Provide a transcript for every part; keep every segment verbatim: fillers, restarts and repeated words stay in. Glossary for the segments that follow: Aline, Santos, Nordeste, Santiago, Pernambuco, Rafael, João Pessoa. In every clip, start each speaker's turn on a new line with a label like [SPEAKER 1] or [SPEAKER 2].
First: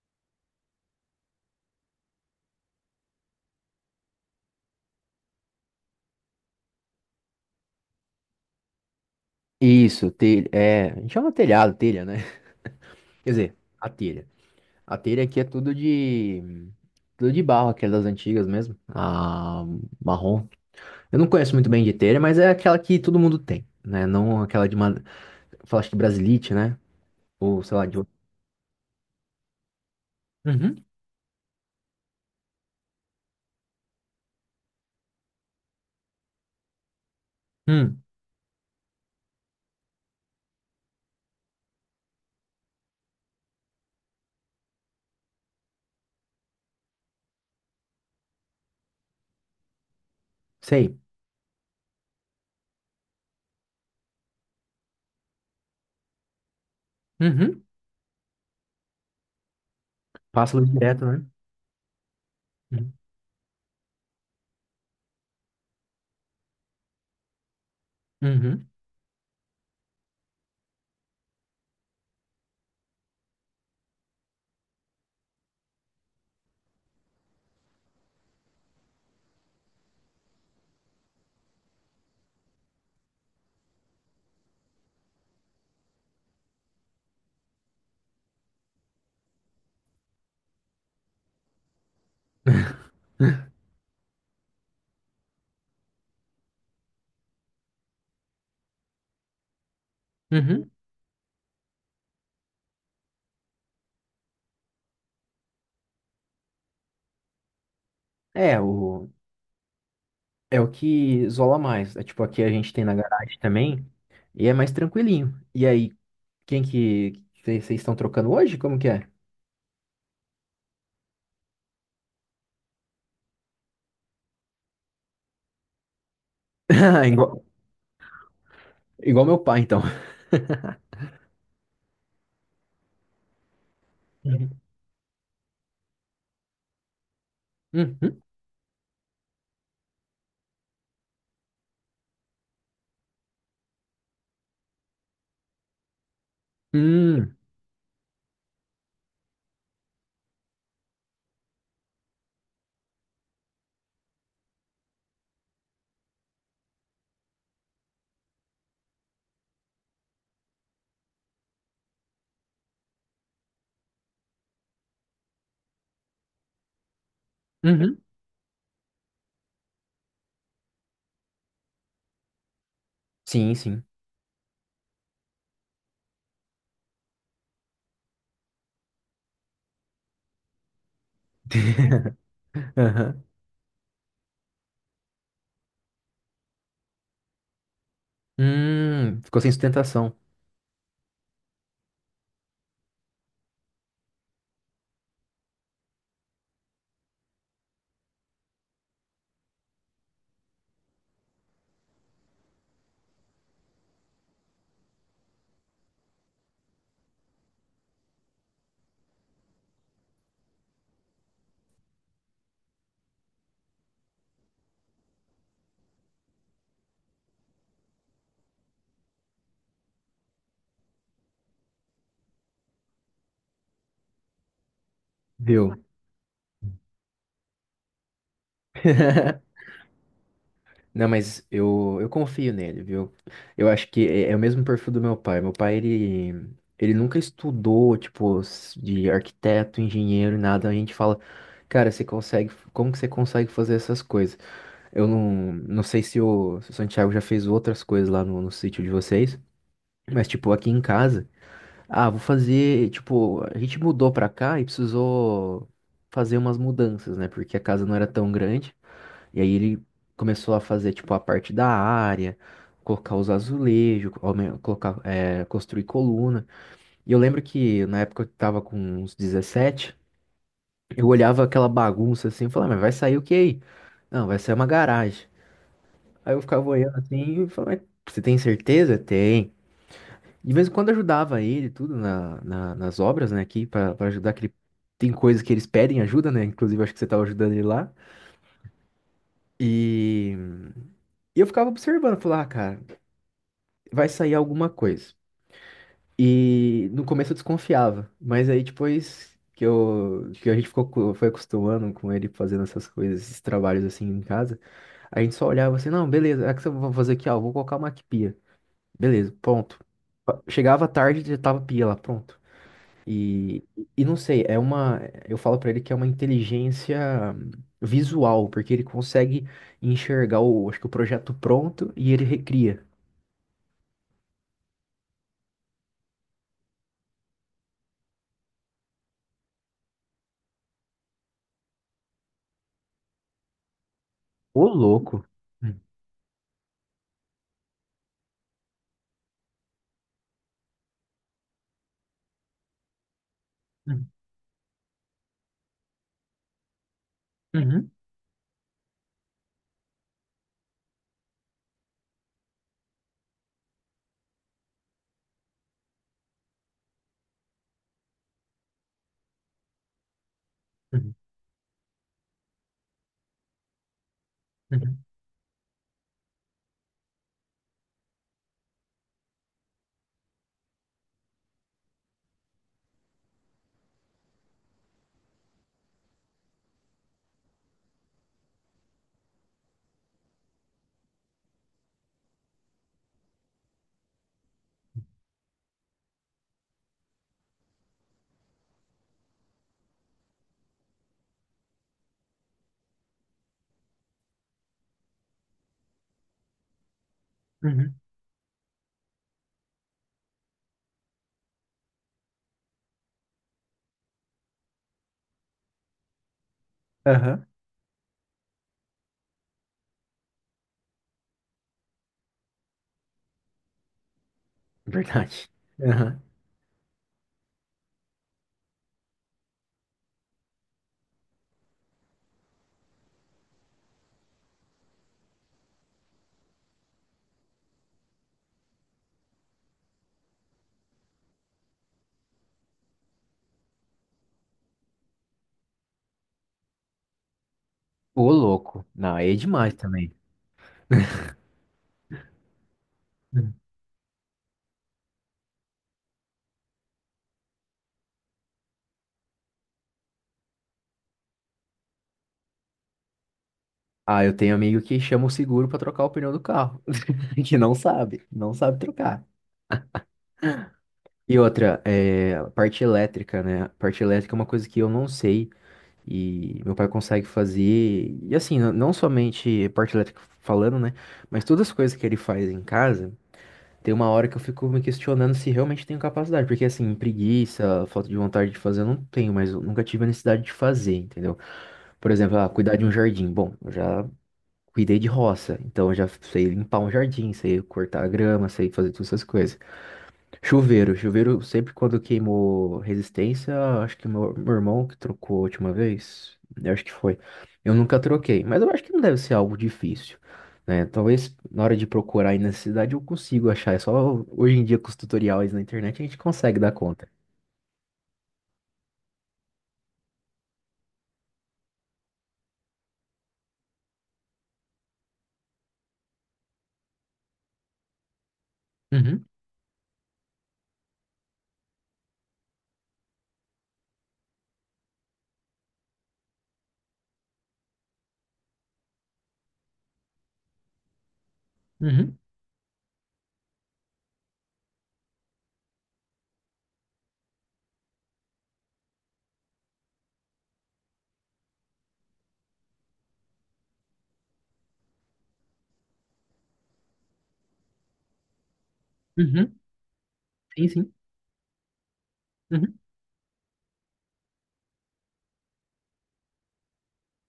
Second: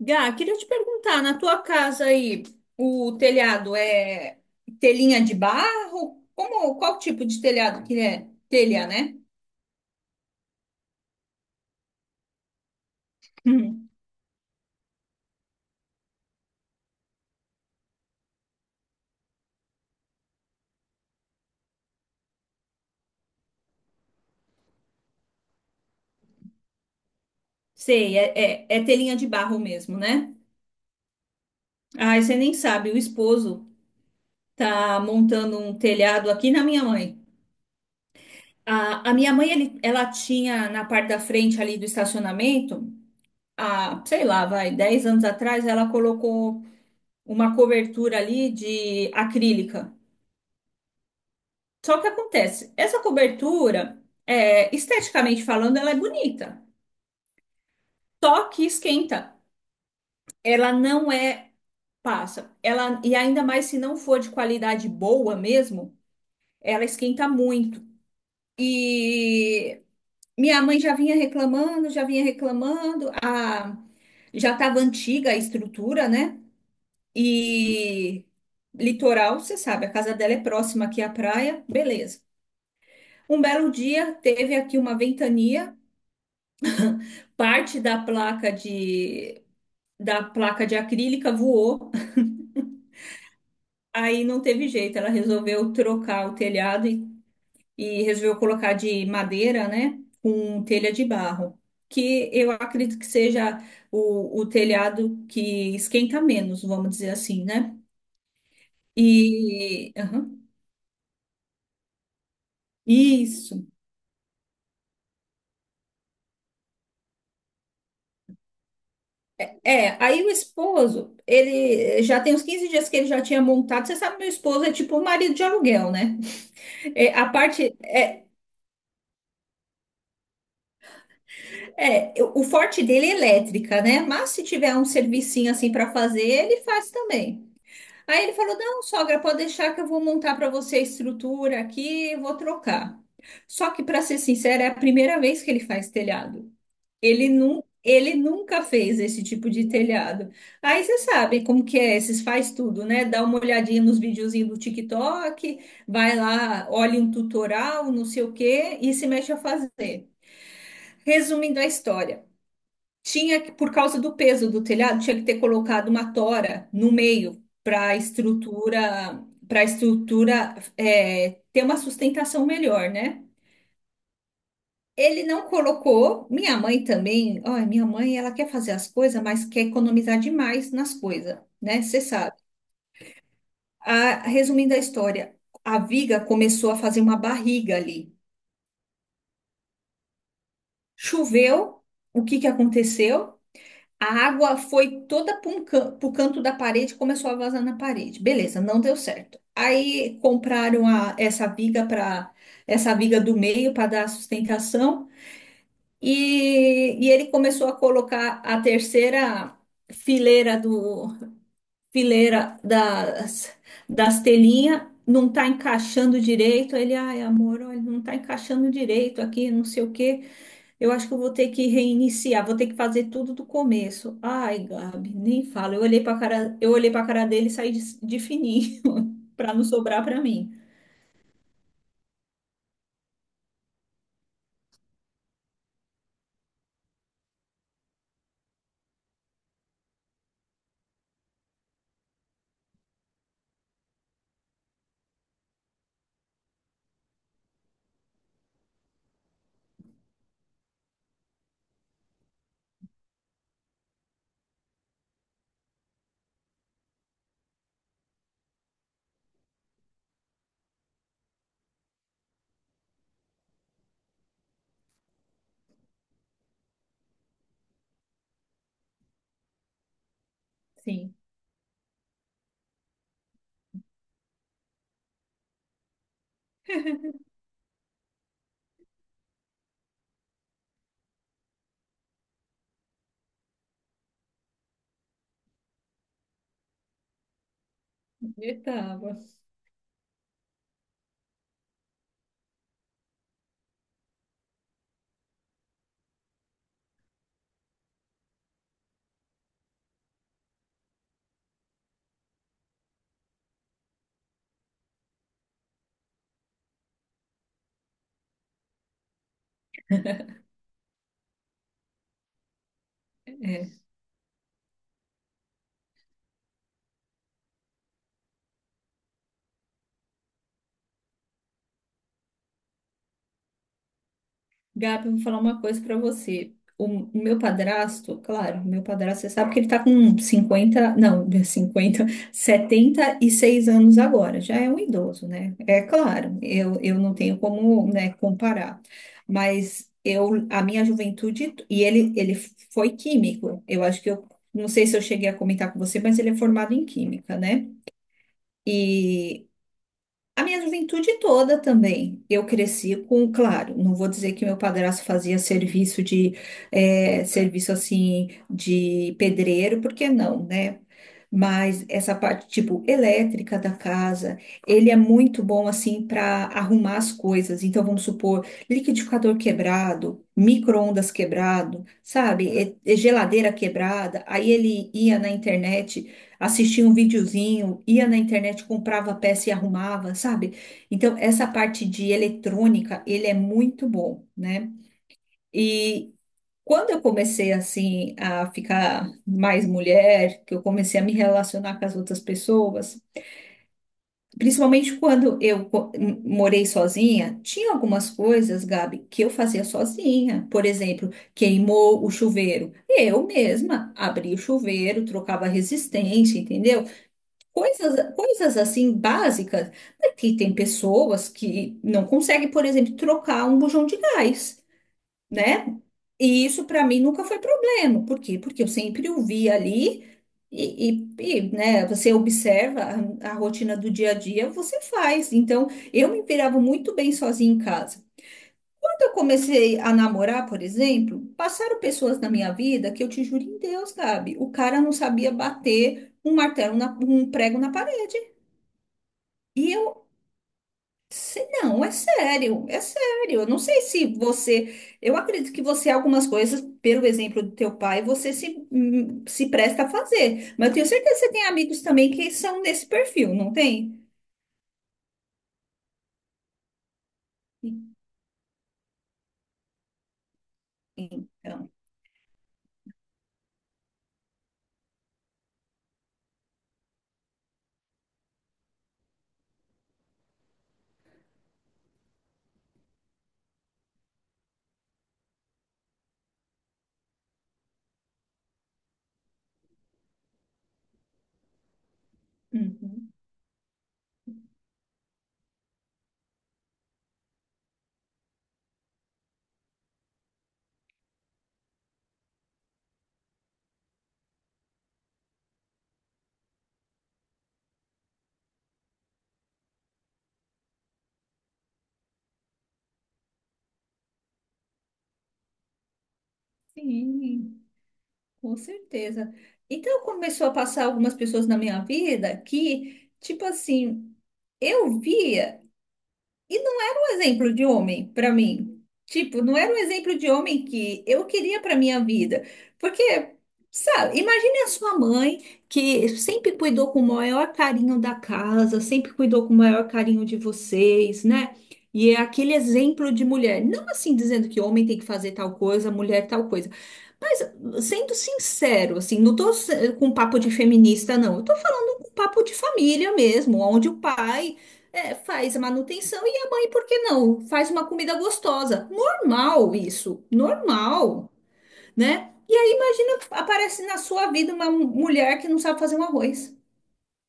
[SPEAKER 1] Gá, queria te perguntar, na tua casa aí, o telhado é telhinha de barro? Como, qual tipo de telhado que é? Telha, né?
[SPEAKER 2] Isso, telha, é, a gente chama telhado, telha, né? Quer dizer, a
[SPEAKER 1] Hum.
[SPEAKER 2] telha. A telha aqui é tudo de, tudo de barro, aquela das antigas mesmo, a marrom. Eu não conheço muito bem de telha, mas é aquela que todo mundo tem, né? Não aquela de, uma, acho que brasilite, né? Ou, sei lá, de outro.
[SPEAKER 1] Sei, é, é, é telhinha de barro mesmo, né?
[SPEAKER 2] Uhum,
[SPEAKER 1] Ai, você nem sabe, o esposo tá montando um telhado aqui na minha mãe.
[SPEAKER 2] hum,
[SPEAKER 1] A, a minha mãe, ele- ela tinha na parte da frente ali do estacionamento, há, sei lá, vai, dez anos atrás, ela colocou uma cobertura ali de acrílica.
[SPEAKER 2] sei.
[SPEAKER 1] Só que acontece, essa cobertura, é, esteticamente falando, ela é bonita,
[SPEAKER 2] Uhum,
[SPEAKER 1] só que esquenta.
[SPEAKER 2] passa luz
[SPEAKER 1] Ela
[SPEAKER 2] direto,
[SPEAKER 1] não
[SPEAKER 2] né?
[SPEAKER 1] é passa.
[SPEAKER 2] Uhum,
[SPEAKER 1] Ela e ainda mais se não for de qualidade boa mesmo, ela esquenta muito.
[SPEAKER 2] uhum,
[SPEAKER 1] E minha mãe já vinha reclamando, já vinha reclamando, a já estava antiga a estrutura, né? E litoral, você sabe, a casa dela é próxima aqui à praia, beleza. Um belo dia teve aqui uma ventania, parte da placa de da placa de acrílica voou. Aí não teve jeito, ela resolveu trocar o telhado e, e resolveu colocar de madeira, né, com
[SPEAKER 2] uhum.
[SPEAKER 1] telha de barro, que eu acredito que seja o, o telhado que esquenta menos, vamos dizer assim, né?
[SPEAKER 2] É, o,
[SPEAKER 1] E aham,
[SPEAKER 2] é o que isola mais. É tipo, aqui a gente tem na garagem
[SPEAKER 1] isso.
[SPEAKER 2] também, e é mais tranquilinho. E aí, quem que vocês estão trocando hoje? Como que é?
[SPEAKER 1] É, aí o esposo, ele já tem uns quinze dias que ele já tinha montado. Você sabe, meu esposo é tipo um marido de aluguel, né?
[SPEAKER 2] Ah,
[SPEAKER 1] É, a
[SPEAKER 2] igual,
[SPEAKER 1] parte, é.
[SPEAKER 2] igual meu pai, então.
[SPEAKER 1] É, eu- o forte dele é elétrica, né? Mas se
[SPEAKER 2] Uhum.
[SPEAKER 1] tiver um servicinho assim para fazer, ele faz também.
[SPEAKER 2] Uhum.
[SPEAKER 1] Aí ele falou: não, sogra, pode deixar que eu vou montar para você a estrutura aqui, eu vou trocar. Só que, para ser sincera, é a primeira vez que ele faz telhado. Ele,
[SPEAKER 2] Hum.
[SPEAKER 1] nu ele nunca fez esse tipo de telhado. Aí você sabe como que é, esses faz tudo, né? Dá uma olhadinha nos videozinhos do TikTok, vai lá, olha um tutorial, não sei o quê, e se mexe a fazer. Resumindo a história. Tinha, que- por causa do peso do telhado, tinha que ter colocado uma tora no meio para a
[SPEAKER 2] Uhum.
[SPEAKER 1] estrutura, para estrutura é, ter uma sustentação melhor, né?
[SPEAKER 2] Sim, sim.
[SPEAKER 1] Ele não colocou. Minha mãe também. Olha, minha mãe, ela quer fazer as coisas, mas quer economizar demais nas coisas, né? Você sabe.
[SPEAKER 2] Aham.
[SPEAKER 1] A- resumindo a história, a viga começou a fazer uma barriga ali.
[SPEAKER 2] Hum, ficou sem sustentação,
[SPEAKER 1] Choveu. O que que aconteceu? A água foi toda para o canto da parede, e começou a vazar na parede. Beleza, não deu certo. Aí compraram a- essa viga para essa viga do meio para dar sustentação e, e ele começou a colocar a terceira fileira do fileira das, das telhinhas. Não está encaixando direito. Ele, ai, amor, olha, não está encaixando direito aqui, não sei o quê. Eu acho que eu vou ter que reiniciar, vou ter que fazer tudo do começo. Ai, Gabi, nem fala.
[SPEAKER 2] viu?
[SPEAKER 1] Eu olhei para cara, eu olhei para cara dele e saí de, de fininho para não sobrar para mim.
[SPEAKER 2] Não, mas eu, eu confio nele, viu? Eu acho que é, é o mesmo perfil do meu pai. Meu pai, ele, ele nunca estudou, tipo, s- de arquiteto, engenheiro, nada. A gente fala, cara, você consegue, como que você consegue fazer essas coisas? Eu não, não sei se o, se o Santiago já fez outras coisas lá no, no sítio de vocês, mas tipo aqui em casa, ah, vou fazer, tipo, a gente mudou pra cá e precisou fazer umas mudanças, né? Porque a casa não era tão grande. E aí ele começou a fazer tipo a parte da área, colocar os azulejos, aumen- colocar, é, construir coluna. E eu lembro que na época eu tava com uns dezessete, eu
[SPEAKER 1] Sim,
[SPEAKER 2] olhava aquela bagunça assim e falava, "Ah, mas vai sair o que aí? Não, vai sair uma garagem." Aí eu ficava olhando assim e falava, "Mas você tem certeza?" Tem. De vez em quando ajudava ele, e tudo, na, na- nas obras, né, aqui, pra, pra ajudar, que ele, tem coisas que eles pedem ajuda, né, inclusive acho que você tava ajudando ele lá.
[SPEAKER 1] eu tava.
[SPEAKER 2] E, e eu ficava observando, falava, ah, cara, vai sair alguma coisa. E no começo eu desconfiava, mas aí depois que eu, que a gente ficou, co- foi acostumando com ele fazendo essas coisas, esses trabalhos assim em casa, a gente só olhava assim, não, beleza, é que eu vou fazer aqui, ó, vou colocar uma beleza, pronto. Chegava tarde, já tava pia lá, pronto. E, e não sei, é uma. Eu falo pra ele que é uma inteligência visual, porque ele consegue enxergar o, acho que o projeto pronto e ele recria.
[SPEAKER 1] Gabi, eu vou falar uma coisa pra você. O, o meu padrasto, claro, o meu padrasto, você sabe que ele tá com cinquenta, não, cinquenta, setenta e seis anos agora, já
[SPEAKER 2] Ô,
[SPEAKER 1] é um
[SPEAKER 2] louco.
[SPEAKER 1] idoso, né? É claro, eu, eu não tenho como, né, comparar, mas eu, a minha juventude, e ele, ele foi químico, eu acho
[SPEAKER 2] Uhum,
[SPEAKER 1] que eu, não sei se eu cheguei a comentar com você, mas ele é formado em química, né?
[SPEAKER 2] uhum,
[SPEAKER 1] E a minha juventude toda também. Eu cresci com, claro, não vou dizer que meu padrasto fazia serviço de, eh, serviço assim, de pedreiro, porque não, né?
[SPEAKER 2] uhum,
[SPEAKER 1] Mas essa parte, tipo, elétrica da casa, ele é
[SPEAKER 2] uhum,
[SPEAKER 1] muito bom, assim, para arrumar as coisas. Então, vamos supor, liquidificador quebrado, micro-ondas quebrado, sabe? E- e geladeira quebrada. Aí ele ia na internet, assistia um videozinho, ia na internet, comprava a peça e arrumava, sabe? Então, essa parte de eletrônica, ele é muito bom, né? E quando eu comecei, assim, a ficar mais mulher, que eu comecei a me relacionar com as outras pessoas, principalmente quando eu co- m- morei sozinha, tinha
[SPEAKER 2] uhum.
[SPEAKER 1] algumas coisas, Gabi, que eu fazia sozinha. Por exemplo, queimou o chuveiro. Eu mesma abria o chuveiro, trocava a resistência, entendeu?
[SPEAKER 2] Aham.
[SPEAKER 1] Coisas, coisas assim básicas, porque tem pessoas que não conseguem, por exemplo, trocar um bujão de gás,
[SPEAKER 2] Verdade.
[SPEAKER 1] né?
[SPEAKER 2] Aham.
[SPEAKER 1] E isso para mim nunca foi problema. Por quê? Porque eu sempre o vi ali e, e- e, né, você observa a, a rotina do dia a dia, você faz. Então, eu me virava muito bem sozinha em casa. Quando eu comecei a namorar, por exemplo, passaram pessoas na minha vida que eu te juro em Deus, Gabi, o cara não sabia bater um martelo, na- um prego na parede.
[SPEAKER 2] Ô, louco. Não, aí é
[SPEAKER 1] E
[SPEAKER 2] demais
[SPEAKER 1] eu,
[SPEAKER 2] também.
[SPEAKER 1] se- não, é sério, é sério. Eu
[SPEAKER 2] Uhum.
[SPEAKER 1] não sei se você, eu acredito que você, algumas coisas, pelo exemplo do teu pai, você se, hum, se presta a fazer. Mas eu tenho certeza que você tem amigos também que são nesse perfil, não tem?
[SPEAKER 2] Ah, eu tenho amigo que chama o seguro pra trocar o pneu do carro, que não sabe, não sabe trocar. E
[SPEAKER 1] Então,
[SPEAKER 2] outra, é, a parte elétrica, né? A parte elétrica é uma coisa que eu não sei e meu pai consegue fazer. E assim, n- não somente parte elétrica falando, né? Mas todas as coisas que ele faz em casa, tem uma hora que eu fico me questionando se realmente tenho capacidade. Porque assim, preguiça, falta de vontade de fazer, eu não tenho, mas eu nunca tive a necessidade de fazer, entendeu? Por exemplo, ah, cuidar de um
[SPEAKER 1] uhum,
[SPEAKER 2] jardim. Bom, eu já cuidei de roça, então eu já sei limpar um jardim, sei cortar a grama, sei fazer todas essas coisas. Chuveiro, chuveiro sempre quando queimou resistência, acho que meu, meu irmão que trocou a última vez, eu acho que foi. Eu nunca troquei, mas eu acho que não deve ser algo difícil, né? Talvez na hora de procurar aí na cidade eu consigo achar, é só hoje em dia com os tutoriais na internet a gente consegue dar conta.
[SPEAKER 1] sim, com certeza. Então começou a passar algumas pessoas na minha vida que, tipo assim, eu via. E não era um exemplo de homem para mim.
[SPEAKER 2] Uhum,
[SPEAKER 1] Tipo, não era um exemplo de homem que eu queria para minha vida. Porque, sabe, imagine a sua mãe que sempre cuidou com o maior carinho da casa, sempre cuidou com o maior carinho de vocês, né? E é
[SPEAKER 2] uhum,
[SPEAKER 1] aquele exemplo de mulher. Não assim dizendo que homem tem que fazer tal coisa, mulher tal coisa. Mas sendo sincero, assim, não tô se- com papo de feminista, não. Eu tô falando com papo de família mesmo, onde o pai é, faz a manutenção e a mãe, por que não? Faz uma comida gostosa.
[SPEAKER 2] uhum,
[SPEAKER 1] Normal isso,
[SPEAKER 2] sim, sim,
[SPEAKER 1] normal, né? E aí,
[SPEAKER 2] uhum.
[SPEAKER 1] imagina, aparece na sua vida uma mulher que não sabe fazer um arroz.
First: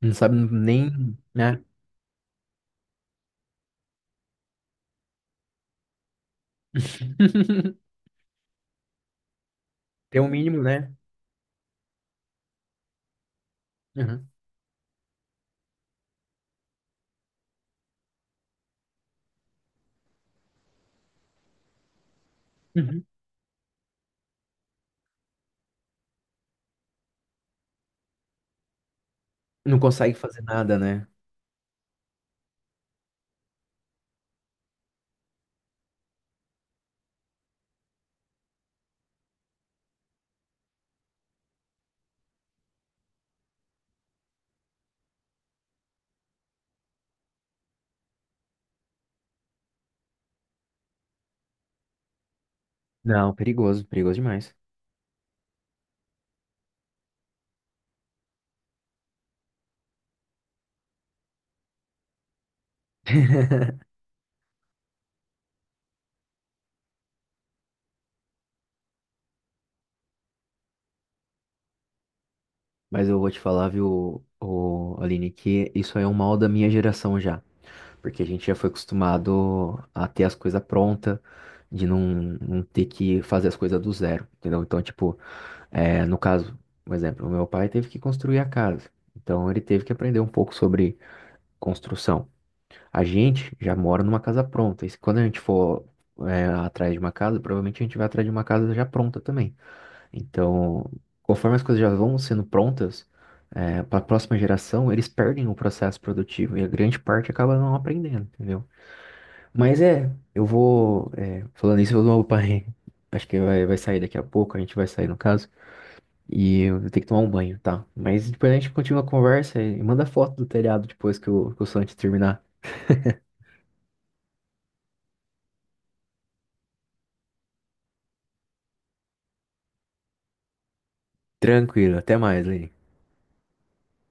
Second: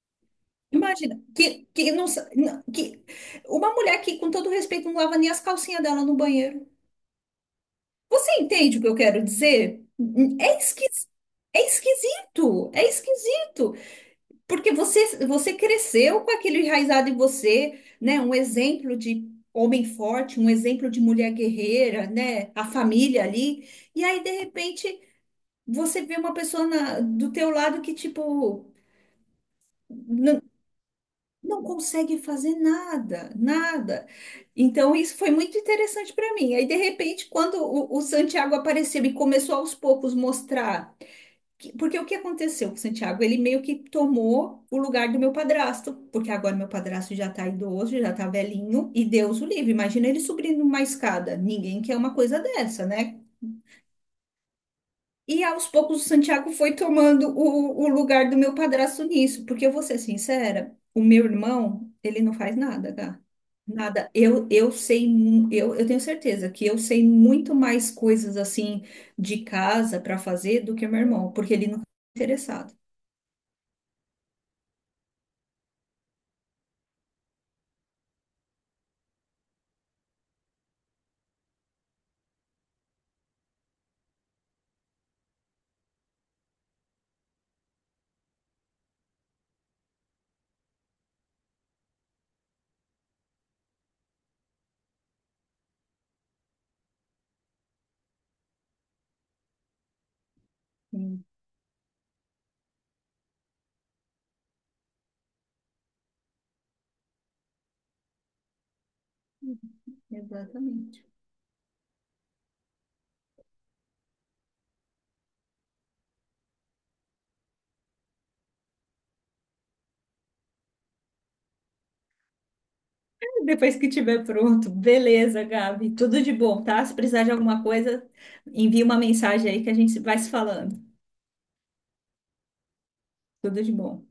[SPEAKER 2] Não sabe
[SPEAKER 1] Imagina,
[SPEAKER 2] nem, né?
[SPEAKER 1] que, que não, sa- não- que uma mulher que, com todo respeito, não lava nem as calcinhas dela no banheiro. Você entende o que eu quero dizer?
[SPEAKER 2] Tem um
[SPEAKER 1] É
[SPEAKER 2] mínimo, né?
[SPEAKER 1] esquisito, é esquisito, é esquisito.
[SPEAKER 2] Uhum,
[SPEAKER 1] Porque você, você cresceu com aquilo enraizado em você, né? Um exemplo de homem forte, um exemplo de mulher guerreira, né? A
[SPEAKER 2] uhum.
[SPEAKER 1] família ali. E aí, de repente, você vê uma pessoa na- do teu lado que, tipo,
[SPEAKER 2] Não consegue
[SPEAKER 1] não,
[SPEAKER 2] fazer nada, né?
[SPEAKER 1] não consegue fazer nada, nada. Então, isso foi muito interessante para mim. Aí, de repente, quando o, o Santiago apareceu e começou aos poucos mostrar que- Porque o que aconteceu com o Santiago? Ele meio que tomou o lugar do meu padrasto, porque agora meu padrasto já tá idoso, já tá velhinho, e Deus o livre. Imagina ele subindo uma escada. Ninguém quer uma coisa dessa, né?
[SPEAKER 2] Não, perigoso, perigoso demais.
[SPEAKER 1] E aos poucos o Santiago foi tomando o, o lugar do meu padrasto nisso, porque eu vou ser sincera, o meu irmão, ele não faz nada, cara. Nada. Eu, eu sei, mu- eu, eu tenho certeza que eu sei muito mais coisas assim de casa para fazer do que meu irmão, porque ele não é interessado.
[SPEAKER 2] Mas eu vou te falar, viu, o Aline, que isso aí é um mal da minha geração já. Porque a gente já foi acostumado a ter as coisas prontas, de não, não ter que fazer as coisas do zero, entendeu? Então, tipo, é, no caso, um exemplo, o meu pai teve que construir a casa. Então, ele teve que aprender um pouco sobre construção. A gente já mora numa casa pronta. E se- quando a gente for, é, atrás de uma casa, provavelmente a gente vai atrás de uma casa já pronta também. Então, conforme as coisas já vão sendo prontas, para a próxima geração, eles perdem o processo produtivo e a grande parte acaba não aprendendo, entendeu? Mas é, eu
[SPEAKER 1] Exatamente.
[SPEAKER 2] vou. É, falando isso, eu vou pai. Acho que vai, vai sair daqui a pouco, a gente vai sair no caso. E eu vou ter que tomar um banho, tá? Mas depois a gente continua a conversa e manda foto do telhado depois que o, que o Santos terminar.
[SPEAKER 1] Depois que tiver pronto, beleza, Gabi. Tudo de bom, tá? Se precisar de alguma coisa, envia uma mensagem aí que a gente vai se falando.
[SPEAKER 2] Tranquilo, até mais, Lê.
[SPEAKER 1] Tudo de bom.